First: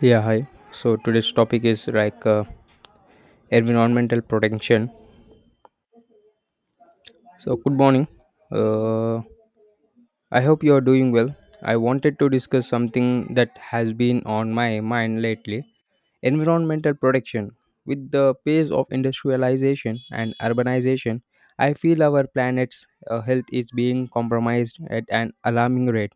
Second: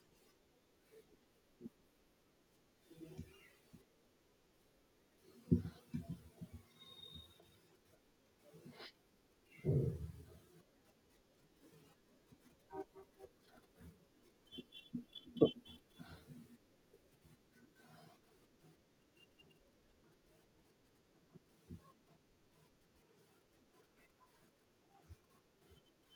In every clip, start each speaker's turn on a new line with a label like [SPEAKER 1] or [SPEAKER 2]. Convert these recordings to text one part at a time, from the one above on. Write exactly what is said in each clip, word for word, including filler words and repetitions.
[SPEAKER 1] Yeah, hi. So today's topic is like uh, environmental protection. So good morning. Uh, I hope you are doing well. I wanted to discuss something that has been on my mind lately: environmental protection. With the pace of industrialization and urbanization, I feel our planet's uh, health is being compromised at an alarming rate.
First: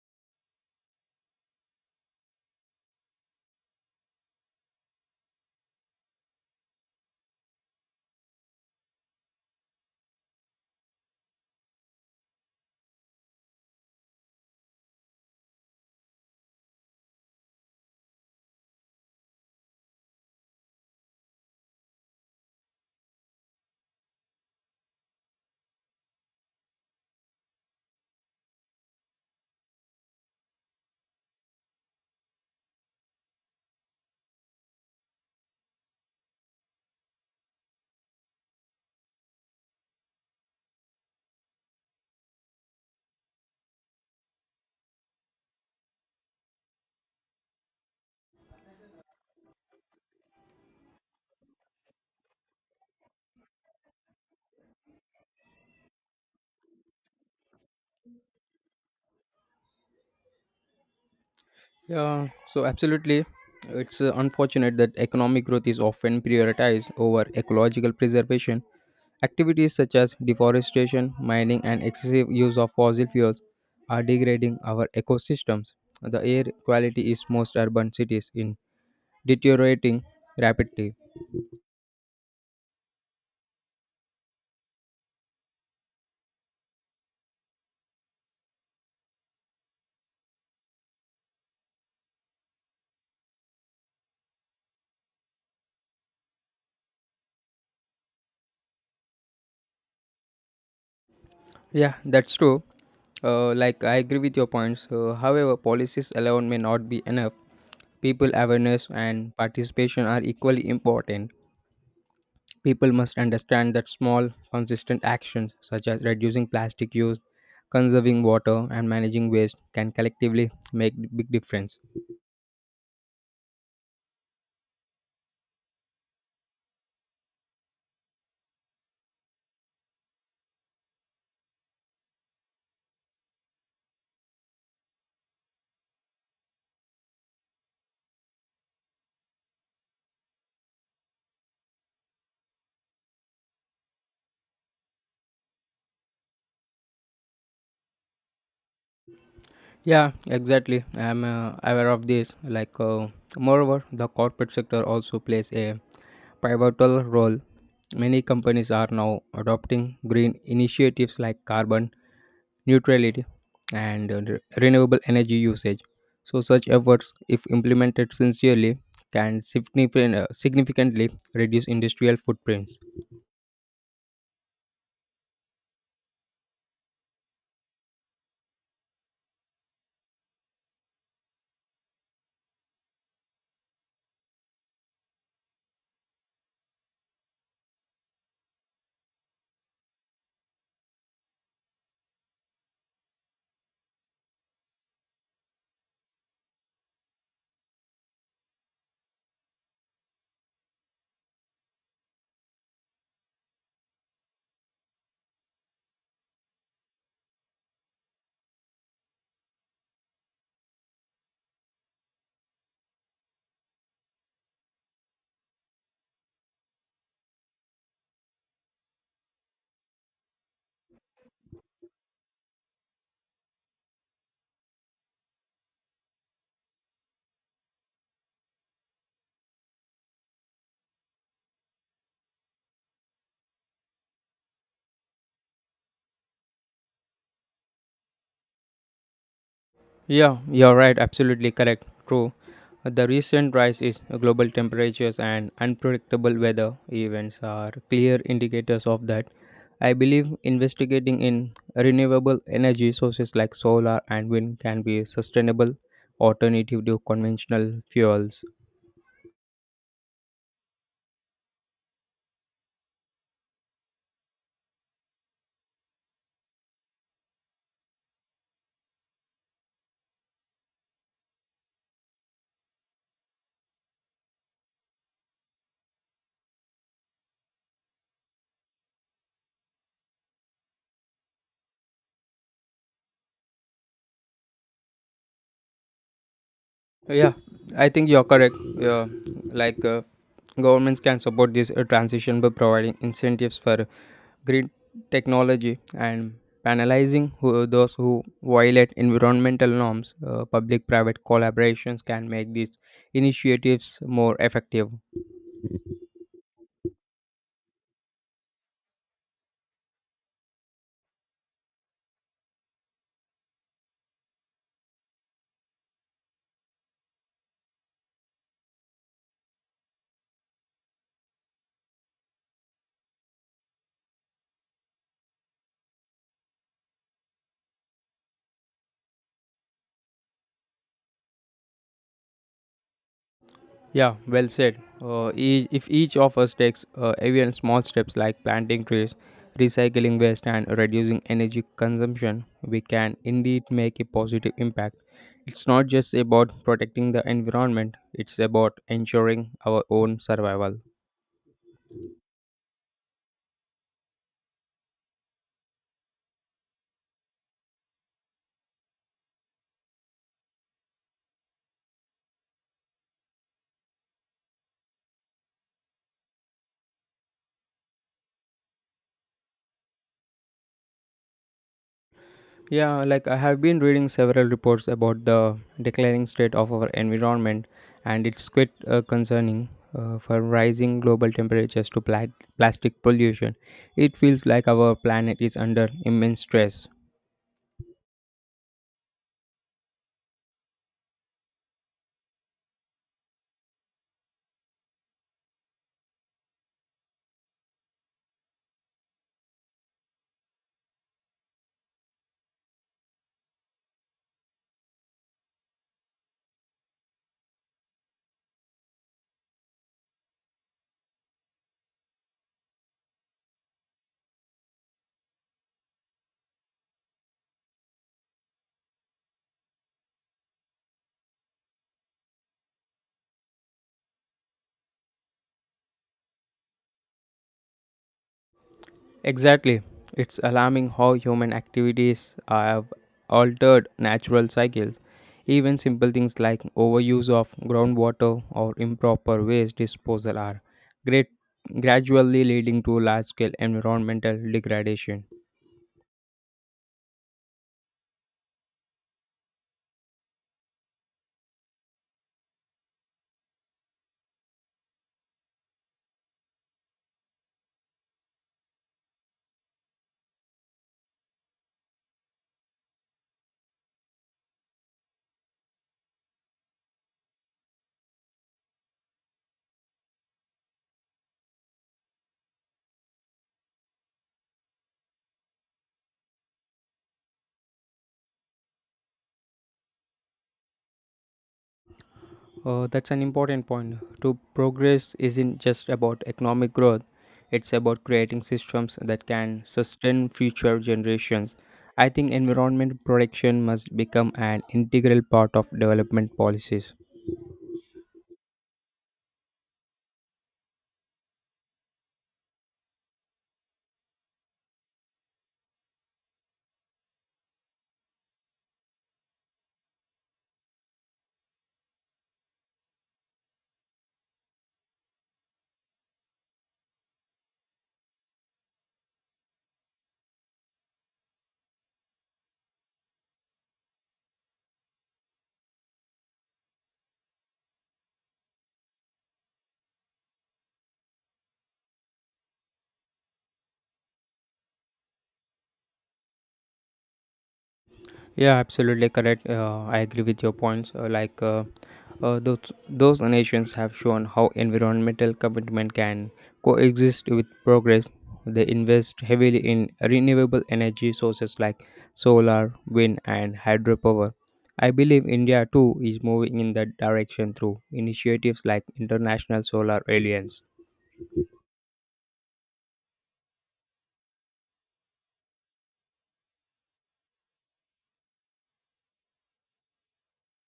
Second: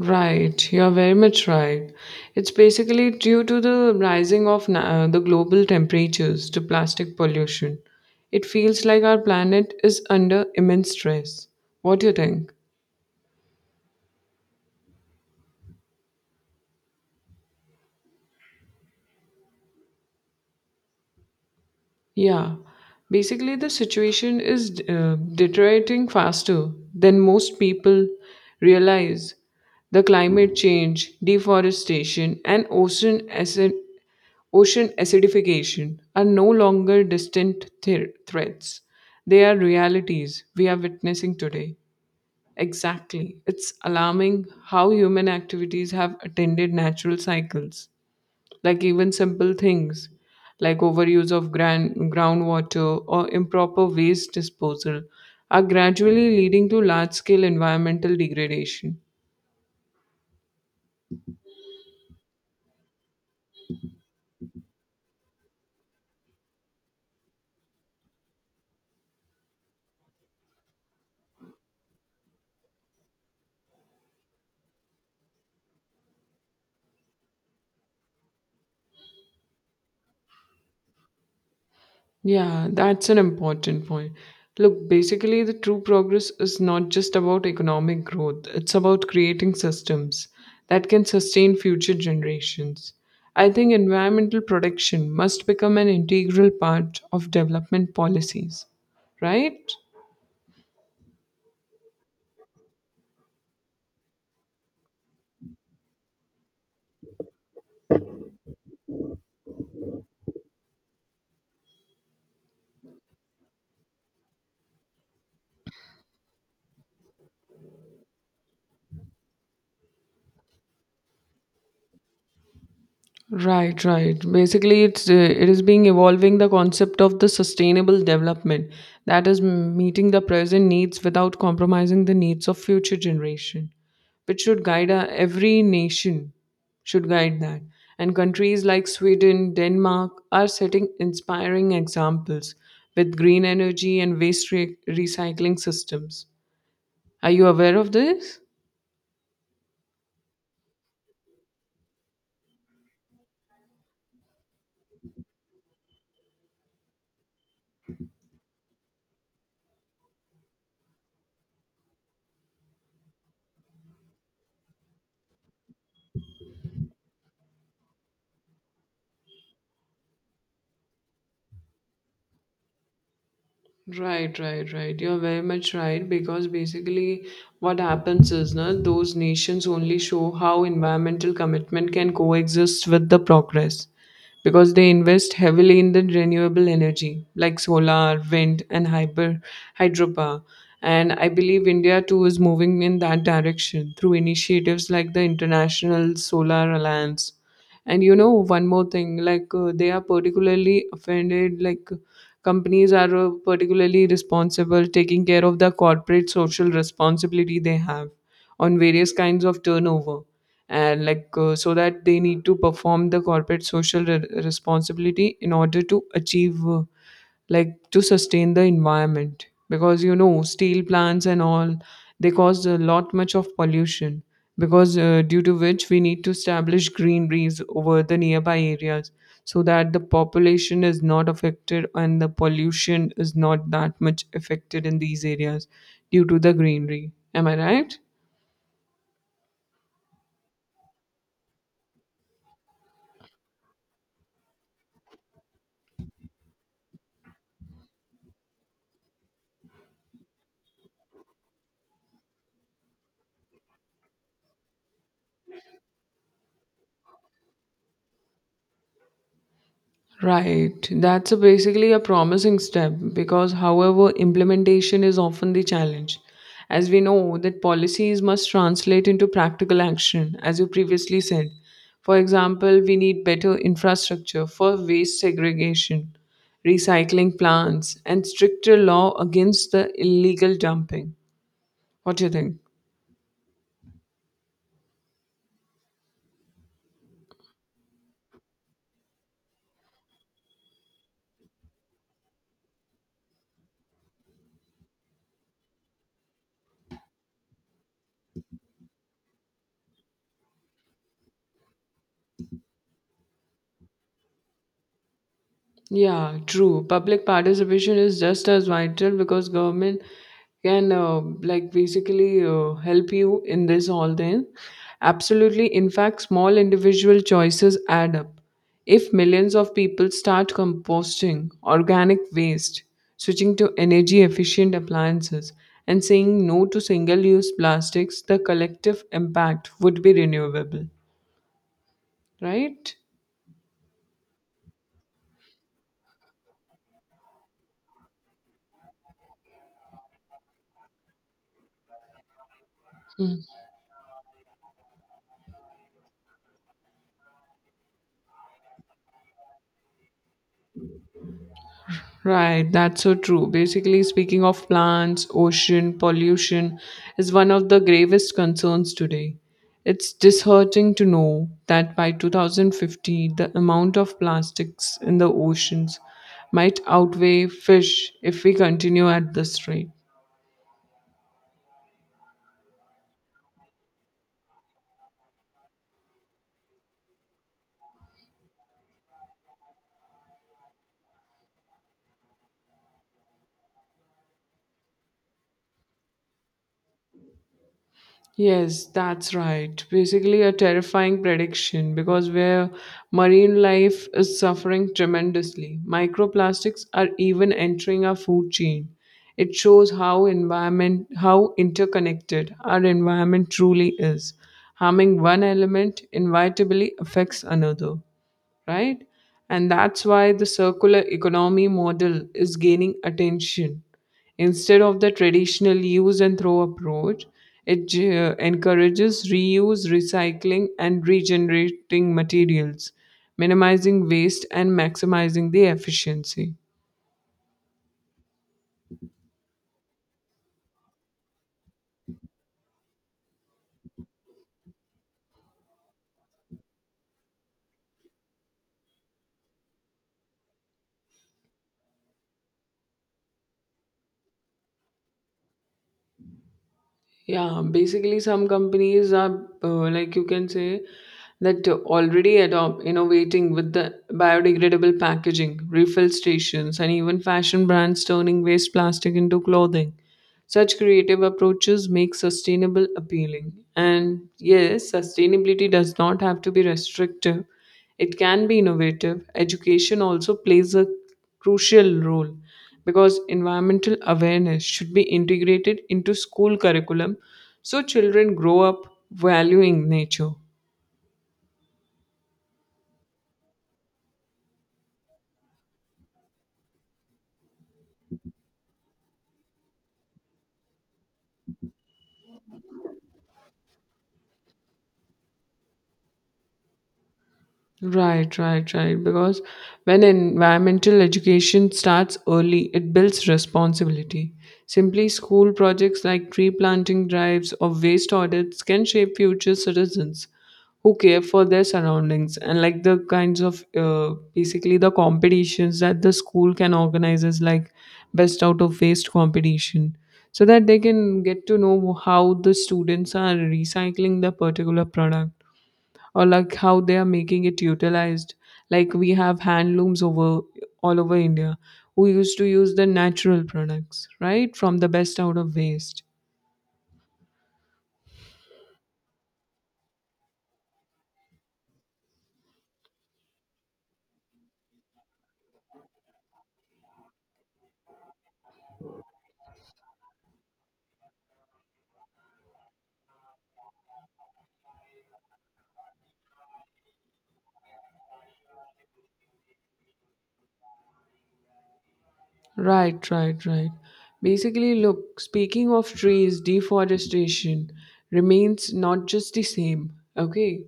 [SPEAKER 2] Right, you're very much right. It's basically due to the rising of na- uh, the global temperatures to plastic pollution. It feels like our planet is under immense stress. What do you think? Yeah, basically, the situation is uh, deteriorating faster than most people realize. The climate change, deforestation, and ocean acid ocean acidification are no longer distant thre- threats. They are realities we are witnessing today. Exactly. It's alarming how human activities have attended natural cycles, like even simple things like overuse of gran- groundwater or improper waste disposal are gradually leading to large scale environmental degradation.
[SPEAKER 1] Yeah, so absolutely. It's uh, unfortunate that economic growth is often prioritized over ecological preservation. Activities such as deforestation, mining, and excessive use of fossil fuels are degrading our ecosystems. The air quality is most urban cities in deteriorating rapidly.
[SPEAKER 2] Yeah, that's an important point. Look, basically, the true progress is not just about economic growth, it's about creating systems that can sustain future generations. I think environmental protection must become an integral part of development policies, right?
[SPEAKER 1] Yeah, that's true. Uh, like, I agree with your points. Uh, however, policies alone may not be enough. People awareness and participation are equally important. People must understand that small, consistent actions such as reducing plastic use, conserving water, and managing waste can collectively make big difference.
[SPEAKER 2] Right, right. Basically, it's uh, it is being evolving the concept of the sustainable development that is m- meeting the present needs without compromising the needs of future generation, which should guide uh, every nation should guide that. And countries like Sweden, Denmark are setting inspiring examples with green energy and waste re- recycling systems. Are you aware of this?
[SPEAKER 1] Yeah, exactly. I'm uh, aware of this. Like, uh, moreover, the corporate sector also plays a pivotal role. Many companies are now adopting green initiatives like carbon neutrality, and uh, re- renewable energy usage. So, such efforts, if implemented sincerely, can significant, uh, significantly reduce industrial footprints.
[SPEAKER 2] Right, right, right. You're very much right because basically what happens is na, those nations only show how environmental commitment can coexist with the progress because they invest heavily in the renewable energy like solar, wind, and hyper hydropower. And I believe India too is moving in that direction through initiatives like the International Solar Alliance, and you know one more thing, like uh, they are particularly offended, like companies are uh, particularly responsible taking care of the corporate social responsibility they have on various kinds of turnover, and like uh, so that they need to perform the corporate social re- responsibility in order to achieve uh, like to sustain the environment, because you know steel plants and all, they cause a lot much of pollution because uh, due to which we need to establish greeneries over the nearby areas so that the population is not affected and the pollution is not that much affected in these areas due to the greenery. Am I right?
[SPEAKER 1] Yeah, you're right, absolutely correct. True. The recent rise in global temperatures and unpredictable weather events are clear indicators of that. I believe investigating in renewable energy sources like solar and wind can be a sustainable alternative to conventional fuels.
[SPEAKER 2] Right. That's a basically a promising step because, however, implementation is often the challenge. As we know, that policies must translate into practical action, as you previously said. For example, we need better infrastructure for waste segregation, recycling plants, and stricter law against the illegal dumping. What do you think?
[SPEAKER 1] Yeah, I think you're correct. Yeah, like uh, governments can support this uh, transition by providing incentives for green technology and penalizing who, those who violate environmental norms. Uh, Public-private collaborations can make these initiatives more effective.
[SPEAKER 2] Yeah, true. Public participation is just as vital because government can uh, like basically uh, help you in this all thing. Absolutely. In fact, small individual choices add up. If millions of people start composting organic waste, switching to energy efficient appliances, and saying no to single use plastics, the collective impact would be renewable, right?
[SPEAKER 1] Yeah, well said. Uh, each, if each of us takes uh, even small steps like planting trees, recycling waste, and reducing energy consumption, we can indeed make a positive impact. It's not just about protecting the environment, it's about ensuring our own survival.
[SPEAKER 2] Right, that's so true. Basically, speaking of plants, ocean pollution is one of the gravest concerns today. It's disheartening to know that by two thousand fifty, the amount of plastics in the oceans might outweigh fish if we continue at this rate.
[SPEAKER 1] Yeah, like I have been reading several reports about the declining state of our environment, and it's quite uh, concerning. Uh, for rising global temperatures to pla- plastic pollution, it feels like our planet is under immense stress.
[SPEAKER 2] Yes, that's right. Basically, a terrifying prediction because where marine life is suffering tremendously, microplastics are even entering our food chain. It shows how environment how interconnected our environment truly is. Harming one element inevitably affects another, right? And that's why the circular economy model is gaining attention. Instead of the traditional use and throw approach, it ge- encourages reuse, recycling, and regenerating materials, minimizing waste and maximizing the efficiency.
[SPEAKER 1] Exactly. It's alarming how human activities have altered natural cycles. Even simple things like overuse of groundwater or improper waste disposal are great, gradually leading to large scale environmental degradation.
[SPEAKER 2] Yeah, basically, some companies are uh, like you can say that already adopt innovating with the biodegradable packaging, refill stations, and even fashion brands turning waste plastic into clothing. Such creative approaches make sustainable appealing. And yes, sustainability does not have to be restrictive, it can be innovative. Education also plays a crucial role because environmental awareness should be integrated into school curriculum so children grow up valuing nature.
[SPEAKER 1] Uh, that's an important point. To progress isn't just about economic growth, it's about creating systems that can sustain future generations. I think environment protection must become an integral part of development policies.
[SPEAKER 2] Right, right, right. Because when environmental education starts early, it builds responsibility. Simply school projects like tree planting drives or waste audits can shape future citizens who care for their surroundings. And like the kinds of uh, basically the competitions that the school can organize is like best out of waste competition so that they can get to know how the students are recycling the particular product or like how they are making it utilized, like we have hand looms over all over India who used to use the natural products right from the best out of waste.
[SPEAKER 1] Yeah, absolutely correct. Uh, I agree with your points. Uh, like uh, uh, those those nations have shown how environmental commitment can coexist with progress. They invest heavily in renewable energy sources like solar, wind, and hydropower. I believe India too is moving in that direction through initiatives like International Solar Alliance.
[SPEAKER 2] Right, right, right. Basically, look, speaking of trees, deforestation remains not just the same, okay?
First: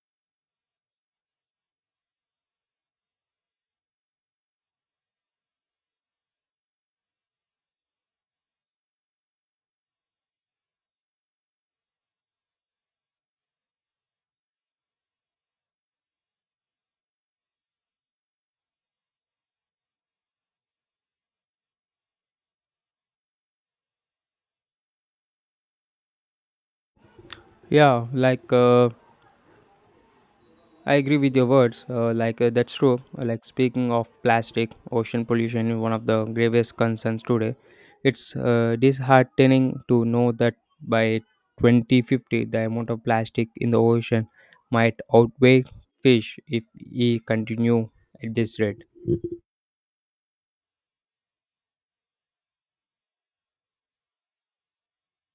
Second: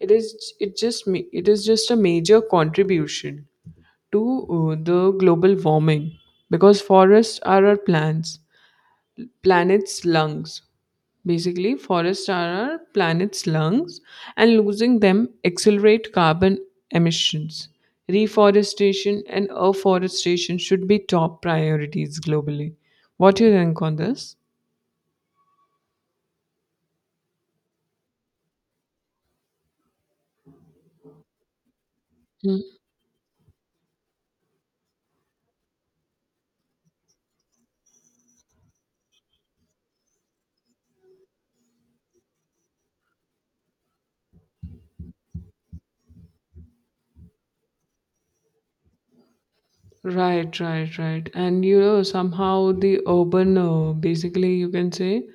[SPEAKER 2] It is it just ma- it is just a major contribution to uh, the global warming because forests are our plants, planet's lungs. Basically, forests are our planet's lungs, and losing them accelerate carbon emissions. Reforestation and afforestation should be top priorities globally. What do you think on this?
[SPEAKER 1] Yeah, like uh, I agree with your words. Uh, like uh,
[SPEAKER 2] Mm.
[SPEAKER 1] that's true. Uh, Like, speaking of plastic, ocean pollution is one of the gravest concerns today. It's uh, disheartening to know that by twenty fifty, the amount of plastic in the ocean might outweigh fish if we continue at this rate.
[SPEAKER 2] Right, right, right. And you know, somehow the urban, uh, basically, you can say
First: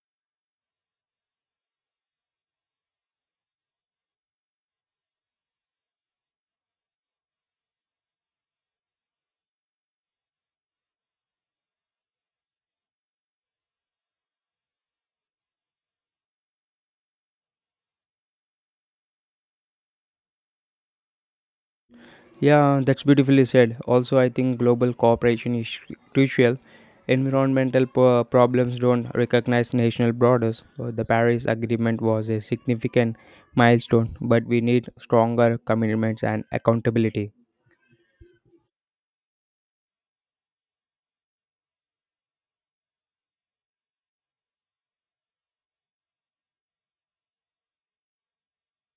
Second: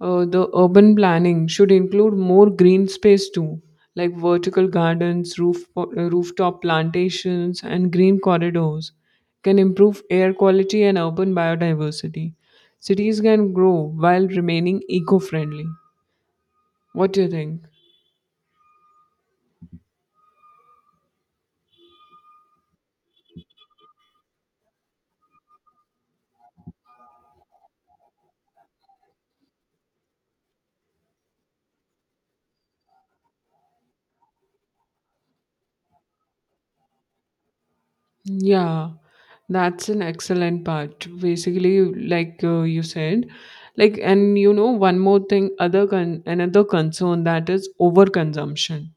[SPEAKER 2] Uh, the urban planning should include more green space too, like vertical gardens, roof, uh, rooftop plantations, and green corridors can improve air quality and urban biodiversity. Cities can grow while remaining eco friendly. What do you think?
[SPEAKER 1] Yeah, that's beautifully said. Also, I think global cooperation is crucial. Environmental po- problems don't recognize national borders. Uh, The Paris Agreement was a significant milestone, but we need stronger commitments and accountability.
[SPEAKER 2] Yeah, that's an excellent part. Basically, like uh, you said, like, and you know, one more thing, other con- another concern that is overconsumption,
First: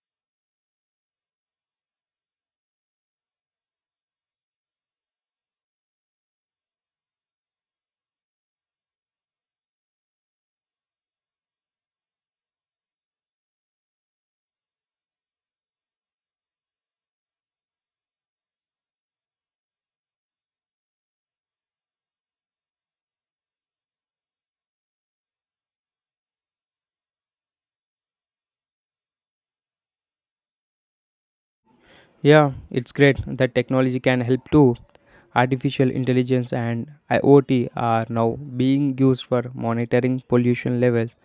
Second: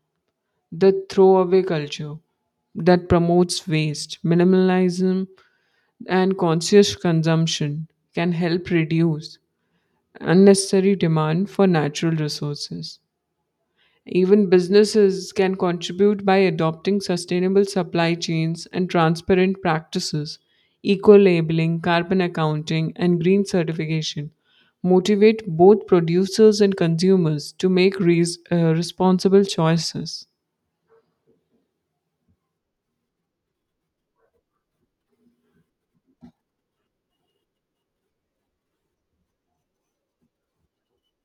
[SPEAKER 2] the throwaway culture that promotes waste, minimalism, and conscious consumption can help reduce unnecessary demand for natural resources. Even businesses can contribute by adopting sustainable supply chains and transparent practices. Eco labeling, carbon accounting, and green certification motivate both producers and consumers to make res- uh, responsible choices.
[SPEAKER 1] Yeah, it's great that technology can help too. Artificial intelligence and IoT are now being used for monitoring pollution levels,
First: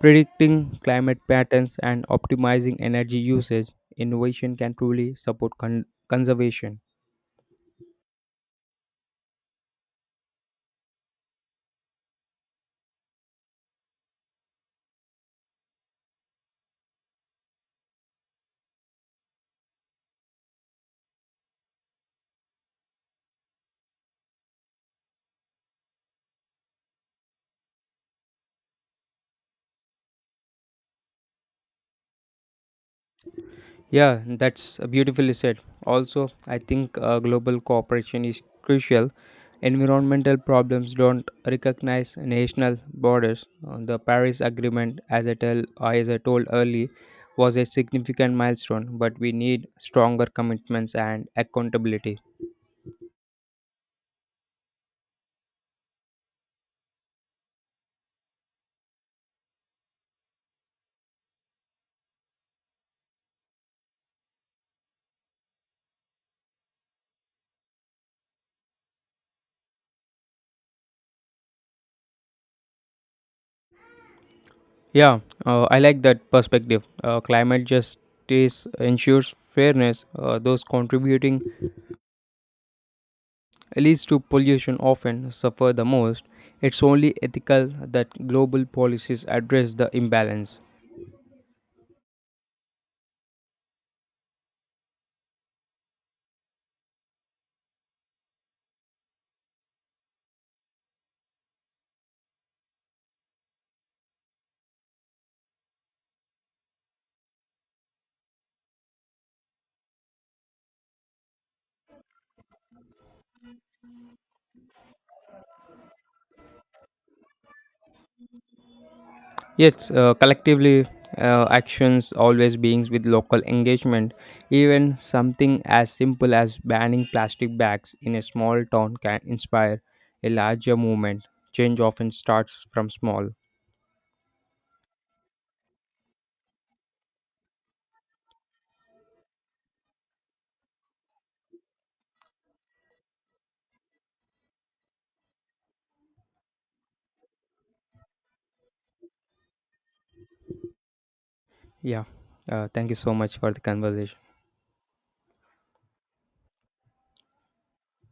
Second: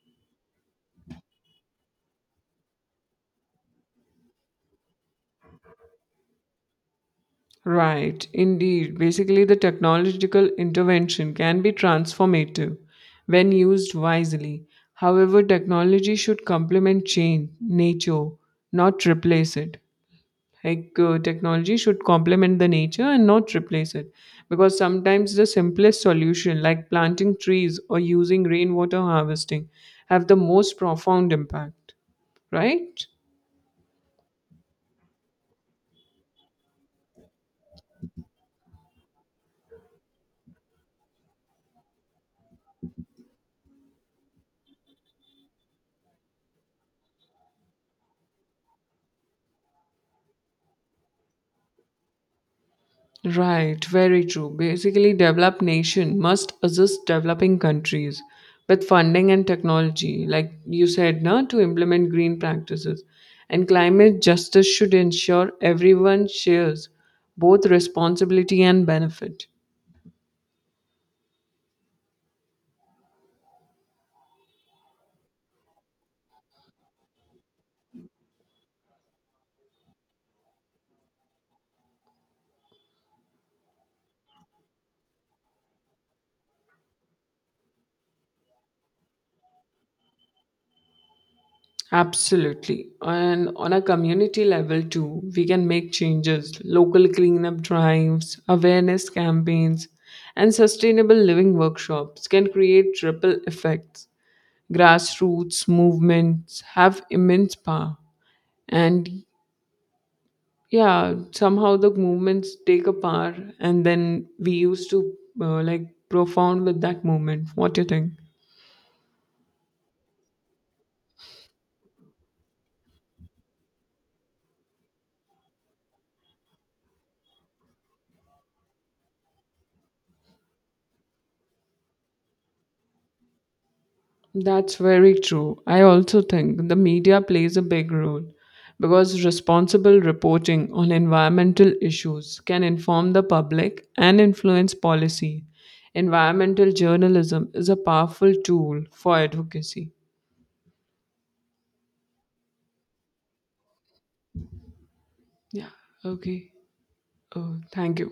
[SPEAKER 1] predicting climate patterns and optimizing energy usage. Innovation can truly support con- conservation.
[SPEAKER 2] Right, indeed. Basically, the technological intervention can be transformative when used wisely. However, technology should complement change, nature, not replace it. Like, uh, technology should complement the nature and not replace it, because sometimes the simplest solution, like planting trees or using rainwater harvesting, have the most profound impact, right?
[SPEAKER 1] Yeah, that's beautifully said. Also, I think uh, global cooperation is crucial. Environmental problems don't recognize national borders. Uh, The Paris Agreement, as I, tell, as I told early, was a significant milestone, but we need stronger commitments and accountability.
[SPEAKER 2] Right, very true. Basically, developed nation must assist developing countries with funding and technology, like you said, now to implement green practices. And climate justice should ensure everyone shares both responsibility and benefit.
[SPEAKER 1] Yeah, uh, I like that perspective. Uh, climate justice ensures fairness. Uh, those contributing least to pollution often suffer the most. It's only ethical that global policies address the imbalance.
[SPEAKER 2] Absolutely. And on a community level, too, we can make changes. Local cleanup drives, awareness campaigns, and sustainable living workshops can create ripple effects. Grassroots movements have immense power, and yeah, somehow the movements take a power and then we used to uh, like profound with that movement. What do you think?
[SPEAKER 1] Yet, uh, collectively, uh, actions always begins with local engagement. Even something as simple as banning plastic bags in a small town can inspire a larger movement. Change often starts from small.
[SPEAKER 2] That's very true. I also think the media plays a big role because responsible reporting on environmental issues can inform the public and influence policy. Environmental journalism is a powerful tool for advocacy.
[SPEAKER 1] Yeah, uh, thank you so much for the conversation.
[SPEAKER 2] Yeah. Okay. Oh, thank you.